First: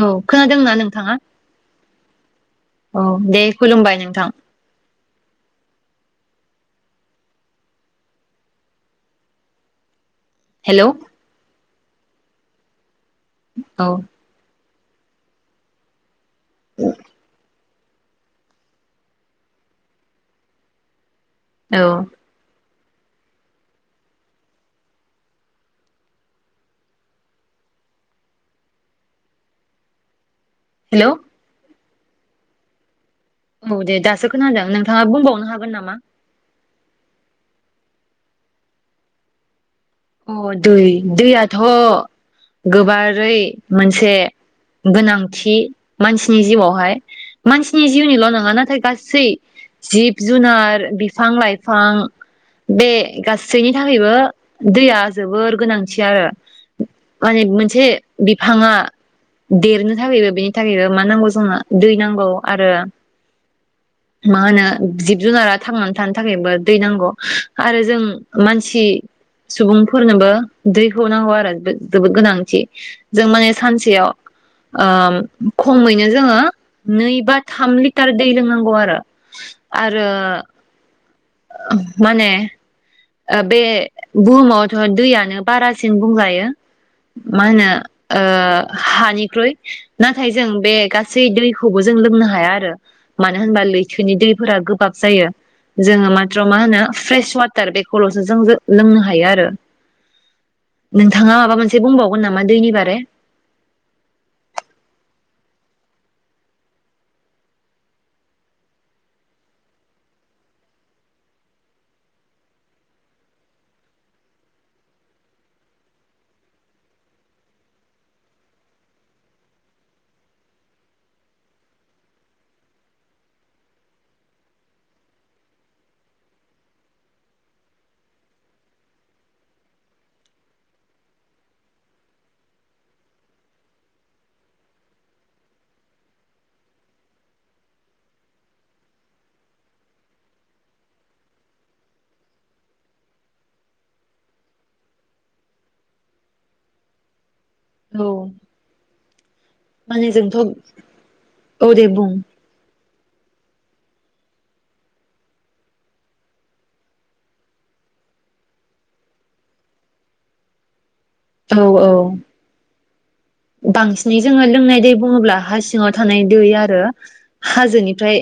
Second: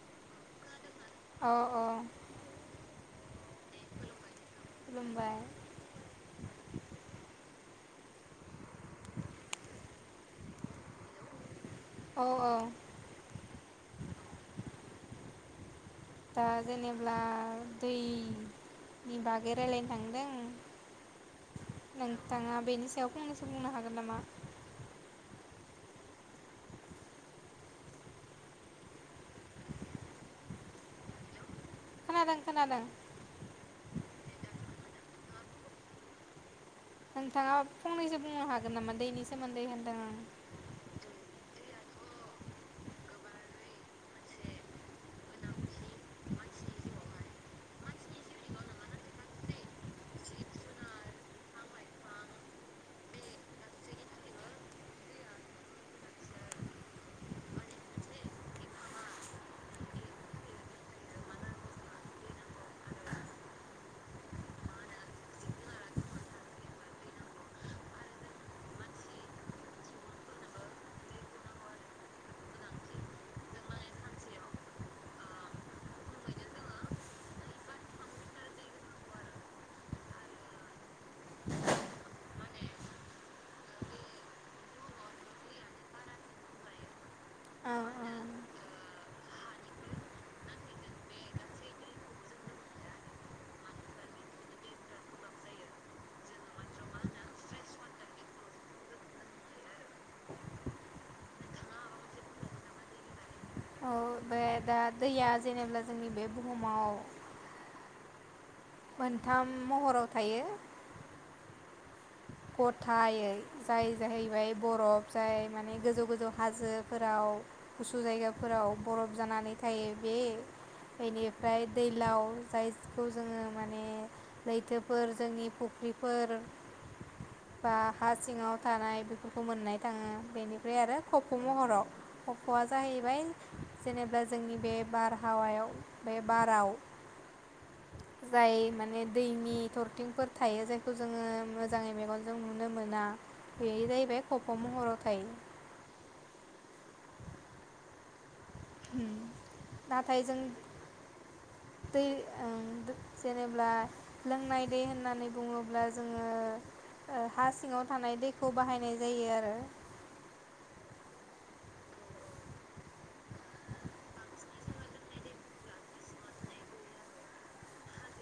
औ खोनादोंना नों अ औ औ दे खुलुमबाय नोंथां खुलुम्बायबाय हेल' औ औ औ दा जेनेबा दैनि बागै राय्लायनो थांदों औ नोंथाङाङा बेनो सायाव फंनैसो बुंनो हागोन नामा हेल' खोनादों खोनादों औ दे दासो खोनादों नोंथाङा बुंबावनो हागोन नामा नोंथाङा फंनैसो बुंनो हागोन नामा दैनि सोमोन्दै नोंथाङा अ दै दैयाथ' गोबारै मोनसे गोनांथि मानसिनि जिउआवहाय मानसिनि जिउनिल' नङा नाथाय गासै जिब जुनार बिफां लाइफां बे गासैनि थाखायबो दैया जोबोर गोनांथि आरो माने मोनसे बिफाङा देरनो थाखायबो बेनि थाखायबो मा नांगौ जोंनो दै नांगौ आरो मा होनो जिब जुनारा थांनानै थानो थाखायबो दै नांगौ आरो जों मानसि सुबुंफोरनोबो दैखौ नांगौ आरो जोबोद गोनांथि जों माने सानसेयाव खमैनो जोङो नै बा थाम लिटार दै लोंनांगौ आरो आरो माने बे बुहुमावथ' दैयानो बारासिन बुंजायो मा होनो आं औ हानिख्रुइ नाथाय जों बे गासै दैखौबो जों लोंनो हाया आरो मानो होनबा लैथोनि दैफोरा गोबाब जायो जोङो माथ्र' मा होनो फ्रेश वाटार तार बेखौल'सो जों लोंनो हायो आरो नोंथाङा माबा मोनसे बुंबावगोन नामा दैनि बारै औ बे दा दैया जेनेबा जोंनि बे बुहुमाव मोनथाम महराव थायो गथायै जाय जाहैबाय बरफ जाय माने गोजौ गोजौ हाजोफोराव गुसु जायगाफोराव बरफ जानानै थायो बे बेनिफ्राय दैलाव जायखौ जोङो माने लैथोफोर जोंनि फुख्रिफोर बा हा सिङाव थानाय बेफोरखौ मोननाय थाङो बेनिफ्राय आरो खफ' महराव खफ'आ जाहैबाय जेनेबा जोंनि बे बारहावायाव बे बाराव जाय माने दैनि थरथिंफोर थायो जायखौ जोङो मोजाङै मेगनजों नुनो मोना बे जाहैबाय खफ महराव थायो औ उ माने नाथाय जों जोंथ' औ दे दै बुं ओ जेनेब्ला लोंनाय दै होननानै बुङोब्ला जोङो हा सिङाव थानाय दैखौ बाहायनाय जायो आरो औ औ। बांसिनै जोङो लोंनाय दै बुङोब्ला हा सिङाव थानाय दै आरो हाजोनिफ्राय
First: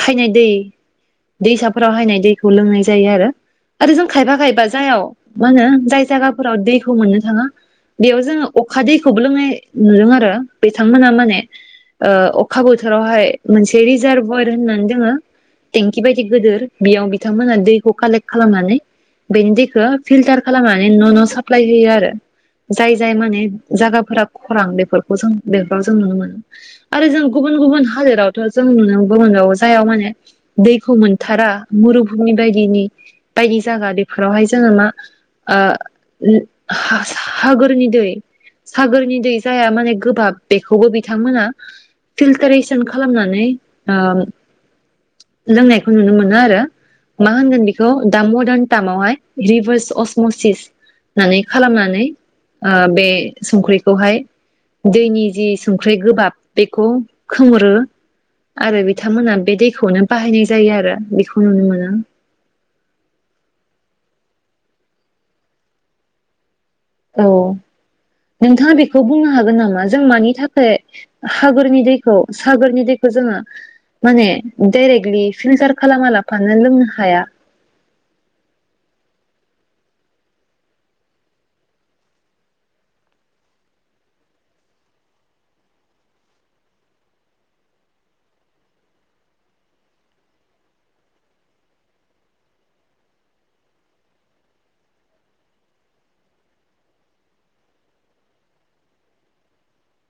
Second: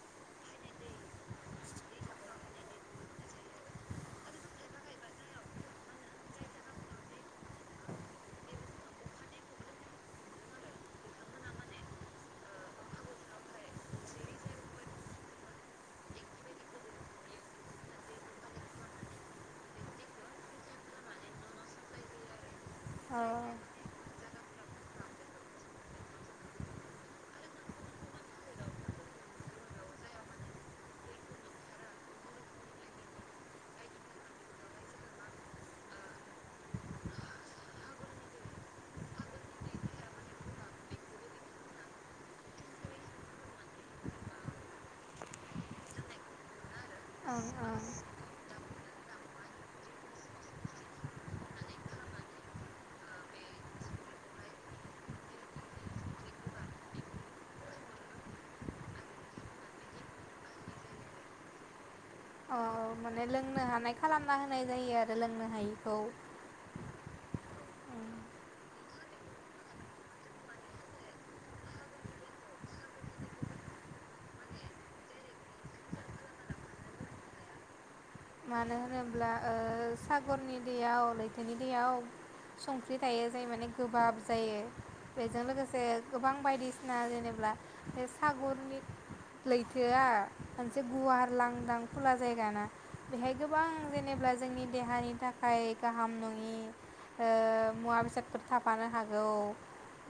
फायनाय दै दैसाफोराव हायनाय दैखौ लोंनाय जायो आरो आरो जों खायफा खायबा जायाव मा होनो जाय जायगाफोराव दैखौ मोननो थाङा बेयाव जोङो अखा दैखौबो लोंनाय नुदों आरो बिथांमोना माने अखा बोथोरावहाय मोनसे रिजारभयर होननानै दोङो टेंकि बायदि गिदिर बेयाव बिथांमोना दैखौ कालेक्ट खालामनानै बेनि दैखौ फिल्टार खालामनानै न' न' साप्लाय होयो आरो जाय जाय औ माने जागाफोरा खरां बेफोरखौ जों बेफोराव जों नुनो मोनो आरो जों गुबुन गुबुन हादोरावथ' जों नुनोबो मोनबावो जाय माने दैखौ मोनथारा मुरुभुुमि बायदिनि बायदि जायगा बेफोरावहाय जोङो मा सागोरनि दै सागोरनि दै जाया माने गोबाब बेखौबो बिथांमोना फिल्टारेसन खालामनानै लोंनायखौ नुनो मोनो आरो मा ओं होनगोन ओं बेखौ दा मदान दामावहाय रिभार्स असमसिस होननानै खालामनानै ओ बे संख्रिखौहाय दैनि जि संख्रि गोबाब बेखौ खोमोरो आरो बिथांमोना बे दैखौनो बाहायनाय जायो आरो बेखौ नुनो मोनो। औ माने लोंनो हानाय खालामना होनाय जायो आरो लोंनो हायिखौ। औ नोंथाङा बेखौ बुंनो हागोन नामा जों मानि थाखाय हागोरनि दैखौ सागोरनि दैखौ जोङो माने डाइरेक्टलि फिल्टार खालामा लाफानो लोंनो हाया? मानो होनोब्ला सागरनि दैयाव लैथोनि दैयाव संख्रि थायो जाय माने गोबाब जायो बेजों लोगोसे गोबां बायदिसिना जेनेबा बे सागरनि लैथोआ मोनसे गुवार लांदां खुला जायगाना बेहाय गोबां जेनेबा जोंनि देहानि थाखाय गाहाम नङि मुवा ओ बेसादफोर थाफानो हागौ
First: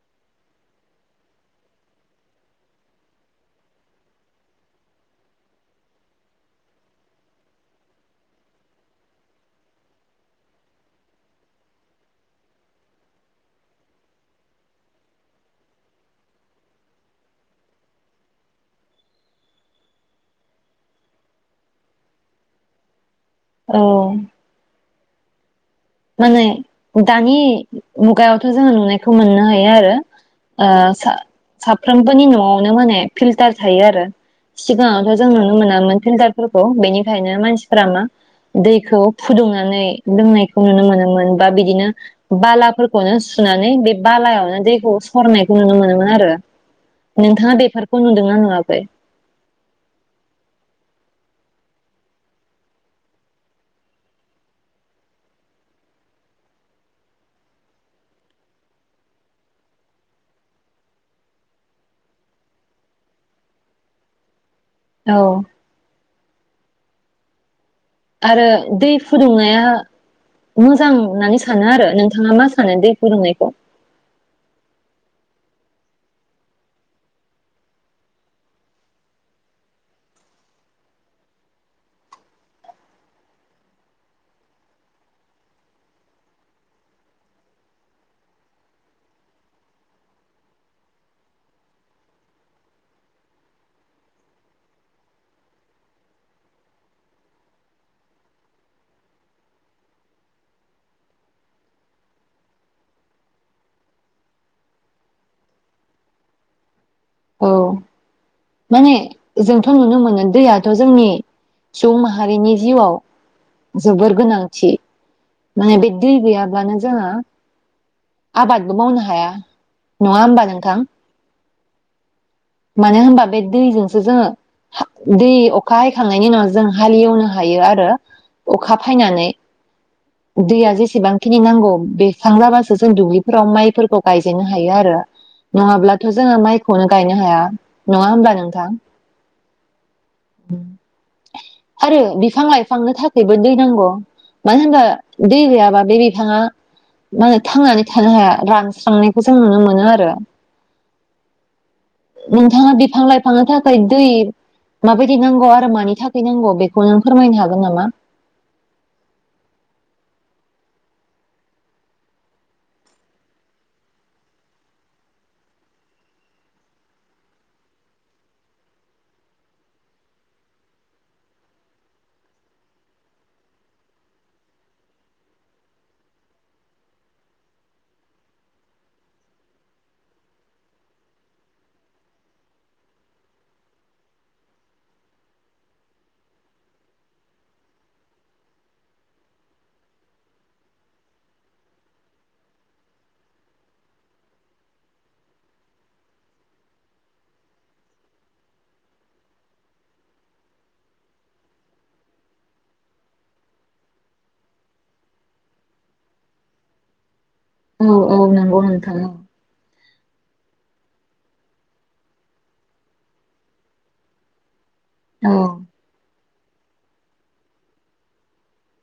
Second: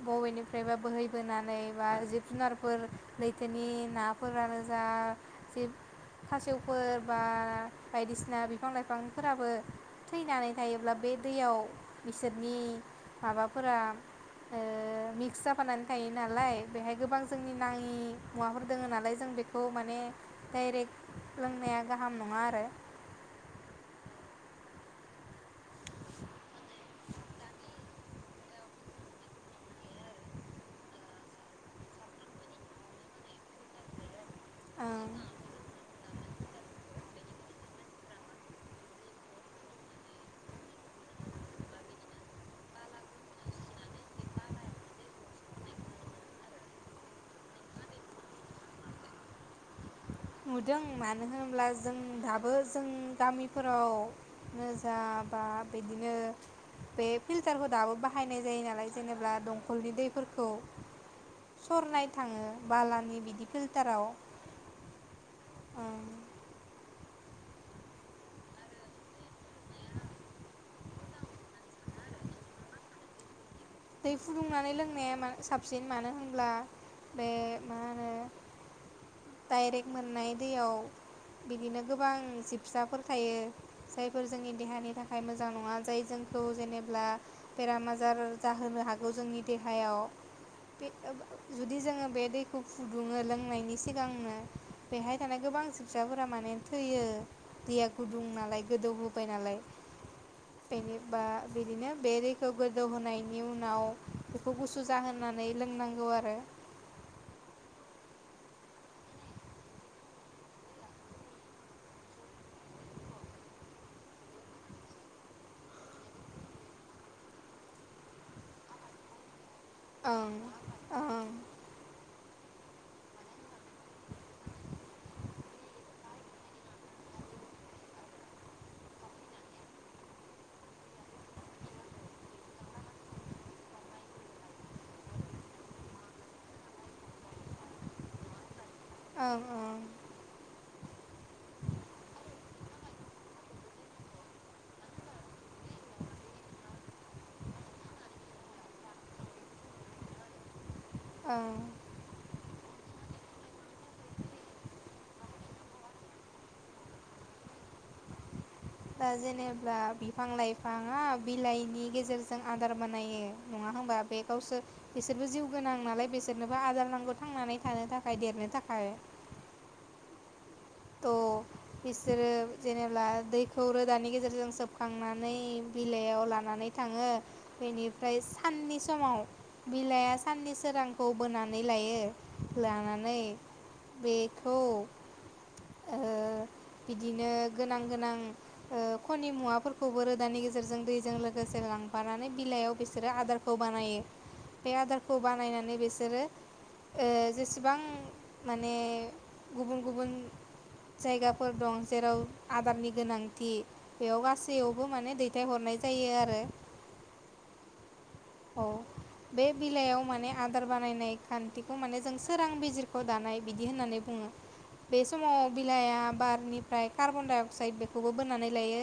बबेनिफ्रायबा बोहैबोनानै बा जिब जुनारफोर लैथोनि नाफोरानो जा जि खासेवफोर बा बायदिसिना बिफां लाइफांफोराबो थैनानै थायोब्ला बे दैयाव बिसोरनि माबाफोर ओ मिक्स जाफानानै थायो नालाय बेहाय गोबां जोंनि नाङि मुवाफोर दङ नालाय जों बेखौ माने डायरेक्ट लोंनाया गाहाम नङा आरो औ। माने दानि मुगायावथ' जोङो नुनायखौ मोननो हायो ओ आरो साफ्रोमबोनि न'आवनो माने फिल्टार थायो आरो ओं सिगाङावथ' जों नुनो मोनामोन फिरताल फोरखौ बेनिखायनो मानसिफोरा मा दैखौ फुदुंनानै लोंनाय खौ नुनो मोनोमोन बा बिदिनो बालाफोरखौनो सुनानै बे बालायावनो दैखौ सरनायखौ नुनो मोनोमोन आरो नोंथाङा बेफोरखौ नुदोंना नुवाखै? नुदों मानो होनब्ला जों दाबो जों गामिफोरावनोजा बा बिदिनो बे फिल्टारखौ दाबो बाहायनाय जायो नालाय जेनेबा दंखलनि दैफोरखौ सरनाय थाङो बालानि बिदि फिल्टाराव औ। ओं आरो दै फुदुंनाया मोजां होननानै सानो आरो नोंथाङा मा सानो दै फुदुंनायखौ? दै फुदुंनानै लोंनाया साबसिन मानो होनब्ला बे मा होनो डाइरेक्ट मोननाय दैयाव बिदिनो गोबां जिबसाफोर थायो जायफोर जोंनि देहानि थाखाय मोजां नङा जाय जोंखौ जेनेब्ला बेराम आजार जाहोनो हागौ जोंनि देहायाव बे जुदि जोङो बे दैखौ फुदुङो लोंनायनि सिगांनो बेहाय थानाय गोबां जिबसाफोरा माने थैयो दैया गुदुं नालाय गोदौहोबाय नालाय बेनिबा बिदिनो बे दैखौ गोदौहोनाय बेनि उनाव बेखौ गुसु जाहोनानै लोंनांगौ आरो औ माने जोंथ' नुनो मोनो दैयाथ' जोंनि सुबुं माहारिनि जिउआव जोबोर गोनांथि माने बे दै गैयाब्लानो जोंहा आबादबो मावनो हाया। नङा ओं होमबा नोंथां ओं। मानो होनबा बे दैजोंसो जोङो दै अखा हायखांनायनि उनाव जों हालेवनो हायो आरो अखा फायनानै दैया जेसेबांखिनि नांगौ बेरसां जाबासो जों दुब्लिफोराव माइफोरखौ गायजेनो हायो आरो नङाब्लाथ' जोङो माइखौनो गायनो हाया नङा होमबा नोंथां? ओं ओं। आरो बिफां लाइफांनो थाखायबो दै नांगौ मानो होनबा दै गैयाबा बे बिफाङा मा थांनानै थानो हाया रानस्रांनायखौ जों नुनो मोनो आरो। औ। नोंथाङा बिफां लाइफांनो थाखाय दै माबायदि नांगौ आरो मानि थाखाय नांगौ बेखौ नों फोरमायनो हागोन नामा? दा जेनेब्ला बिफां लाइफाङा बिलाइनि गेजेरजों आदार बानायो नङा होनबा बे गावसोर बिसोरबो जिउ गोनां नालाय बिसोरनोबो आदार नांगौ थांनानै थानो थाखाय देरनो थाखाय। थ' बिसोरो जेनेब्ला दैखौ रोदानि गेजेरजों सोबखांनानै बिलाइयाव लानानै थाङो बेनिफ्राय साननि समाव बिलाइया साननि सोरांखौ बोनानै लायो लानानै बेखौ ओ बिदिनो गोनां गोनां ओ खनि मुवाफोरखौबो रोदानि गेजेरजों दैजों लोगोसे लांफानानै बिलाइयाव बिसोरो आदारखौ बानायो बे आदारखौ बानायनानै बिसोरो ओ जेसेबां माने गुबुन गुबुन जायगाफोर दं जेराव आदारनि गोनांथि बेयाव गासैयावबो माने दैथायहरनाय जायो आरो। औ। औ नोंगौ नोंथां ओं। दार बानायनाय खान्थिखौ माने जों सोरां बिजिरख' दानाय बिदि होननानै बुङो। बे औ समाव बिलाइआ बार बेनिफ्राय कार्बन डाइ अक्साइड बेखौबो बोननानै लायो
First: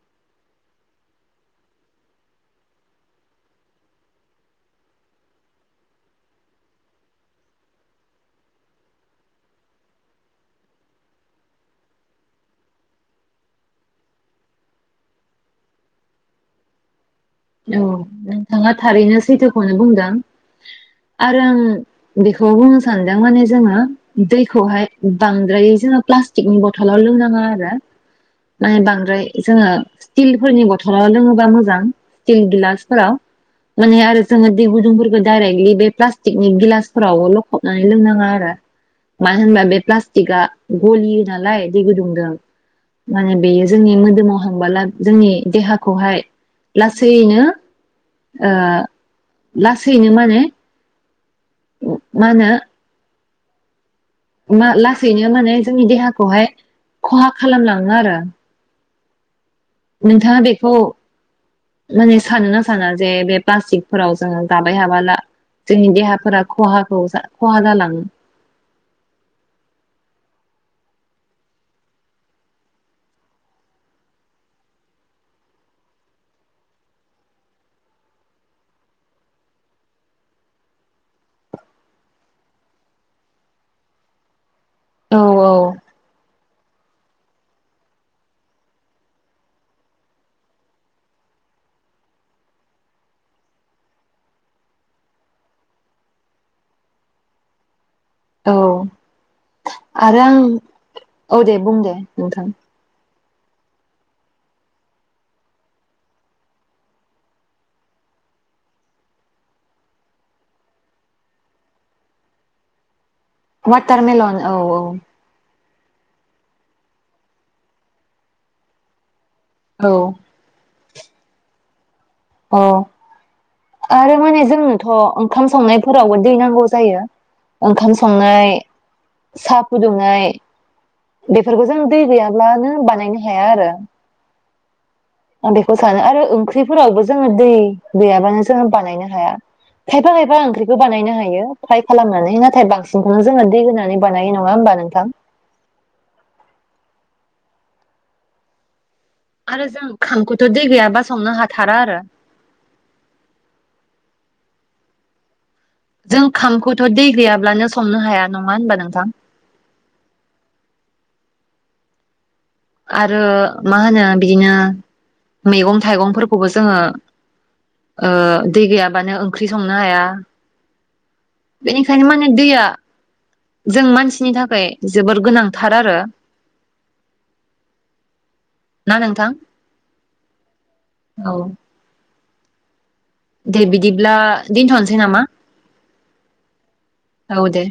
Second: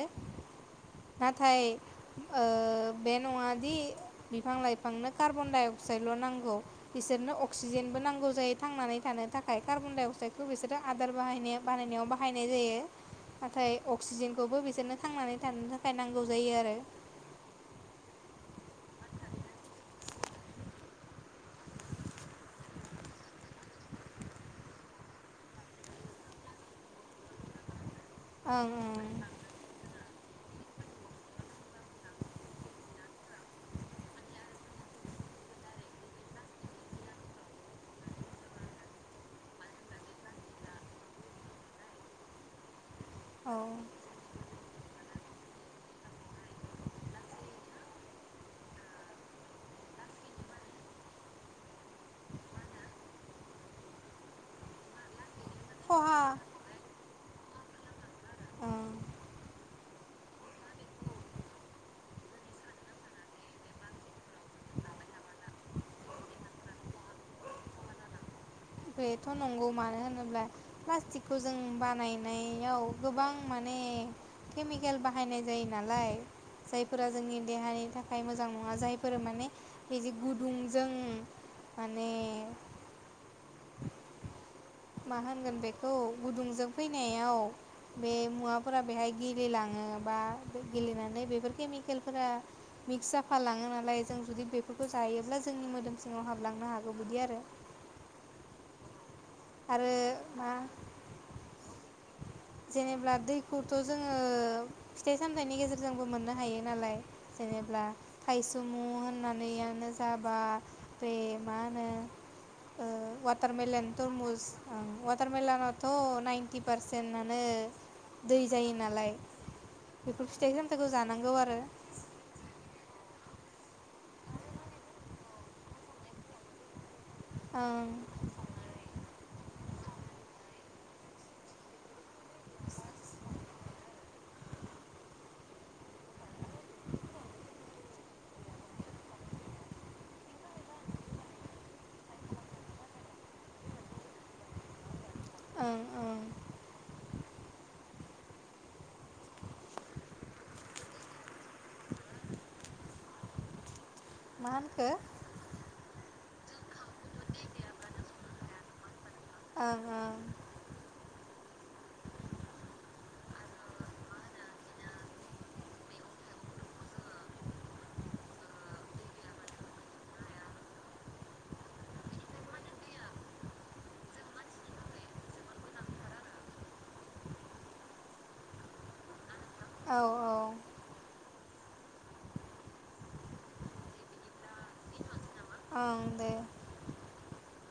नाथाय ओ बे नङा दि बिफां लाइफांनो कार्बन डाइ अक्साइडल' नांगौ बिसोरनो अक्सिजेनबो नांगौ जायो थांनानै थानो थाखाय कार्बन डाइ अक्साइदखौ बिसोरो आदार बाहाय बानायनायाव बाहायनाय जायो नाथाय अक्सिजेनखौबो बिसोरनो थांनानै थानो थाखाय नांगौ जायो आरो। औ नोंथाङा थारैनो सैथोखौनो बुंदों आरो आं बेखौ बुंनो सानदों माने जोङो दैखौहाय बांद्रायै जोङो प्लास्टिकनि बथलाव लोंनाङा आरो। माने ओं बांद्राय जोङो तिलफोरनि बथलाव लोङोबा मोजां स्टिल गिलासफोराव माने आरो जोङो दै गुदुंफोरखौ डायरेक्टलि बे प्लास्टिकनि गिलासफोराव लखबनानै लोंनाङाआरो मानो होनबा बे प्लास्टिकआ गलियो नालाय दै गुदुंजों। माने बेयो ओं औ जोंनि मोदोमाव थांबोला जोंनि देहाखौहाय लास लासैनो ओ लासैनो माने मा होनो मा लासैनो माने जोंनि खहा देहाखौहाय खहा खालामलाङोआरो। ओं नोंथाङा बेखौ माने सानो ना साना जे बे प्लास्टिकफोराव जोङो जाबाय हाबोला जोंनि देहाफोरा खहाखौ खहा जालाङो। बेथ' नंगौ मानो होनोब्ला प्लास्टिकखौ जों बानायनायाव गोबां माने केमिकेल बाहायनाय जायो नालाय जायफोरा जोंनि देहानि थाखाय मोजां नङा जायफोर माने बिदि गुदुंजों माने मा औ होनगोन बेखौ गुदुंजों फैनायाव बे मुवाफोरा बेहाय गेलेलाङो बा गेलेनानै बेफोर केमिकेलफोरा मिक्स जाफालाङो नालाय जों जुदि बेफोरखौ जायोब्ला जोंनि मोदोम सिङाव हाबलांनो हागौ बिदि आरो। औ। आरो आं औ दे बुं दे नोंथां। जेनेब्ला दैखौथ' जोङो फिथाइ सामथाइनि गेजेरजोंबो मोननो हायो नालाय जेनेब्ला थायसुमु होननानैयानो जाबा बे मा होनो ओ वाटारमेलन। तुरमुस औ ओं औ अवाथार मेलन थ' नाइन्टि पारसेन्टआनो दै जायो नालाय औ बेफोर फिथाइ सामथाइखौ जानांगौ आरो। अ आरो माने जोंनोथ' ओंखाम संनायफोरावबो दै नांगौ जायो। ओं ओंखाम संनाय साहा फुदुंनाय बेफोरखौ जों दै गैयाब्लानो बानायनो हाया आरो। आं बेखौ सानो आरो ओंख्रिफोरावबो जोंङो दै गैयाबानो जोंङो बानायनो हाया खायफा खायफा ओंख्रिखौ बानायनो हायो फ्राय खालामनानै नाथाय बांसिनखौनो जोंङो दै होनानै बानायो नंङा होनबा नोंथां। ओं ओं। आरो जों ओंखामखौथ दै गैयाब्ला संनो हाथारा आरो। मा होनखो? जों खामखौ दै गैयाब्लानो संनो हाया। नंङा होनबा नोंथां। ओं ओं आरो मा होनो बिदिनो मैगं थाइगंफोरखौबो जोंङो ओ दै गैयाबानो ओंख्रि संनो हाया बेनिखायनो माने दैया जों मानसिनि थाखाय जोबोर गोनांथार आरो। ना नोंथां। औ औ। औ। दे बिदिब्ला दोनथ'नोसै नामा? ओं दे औ दे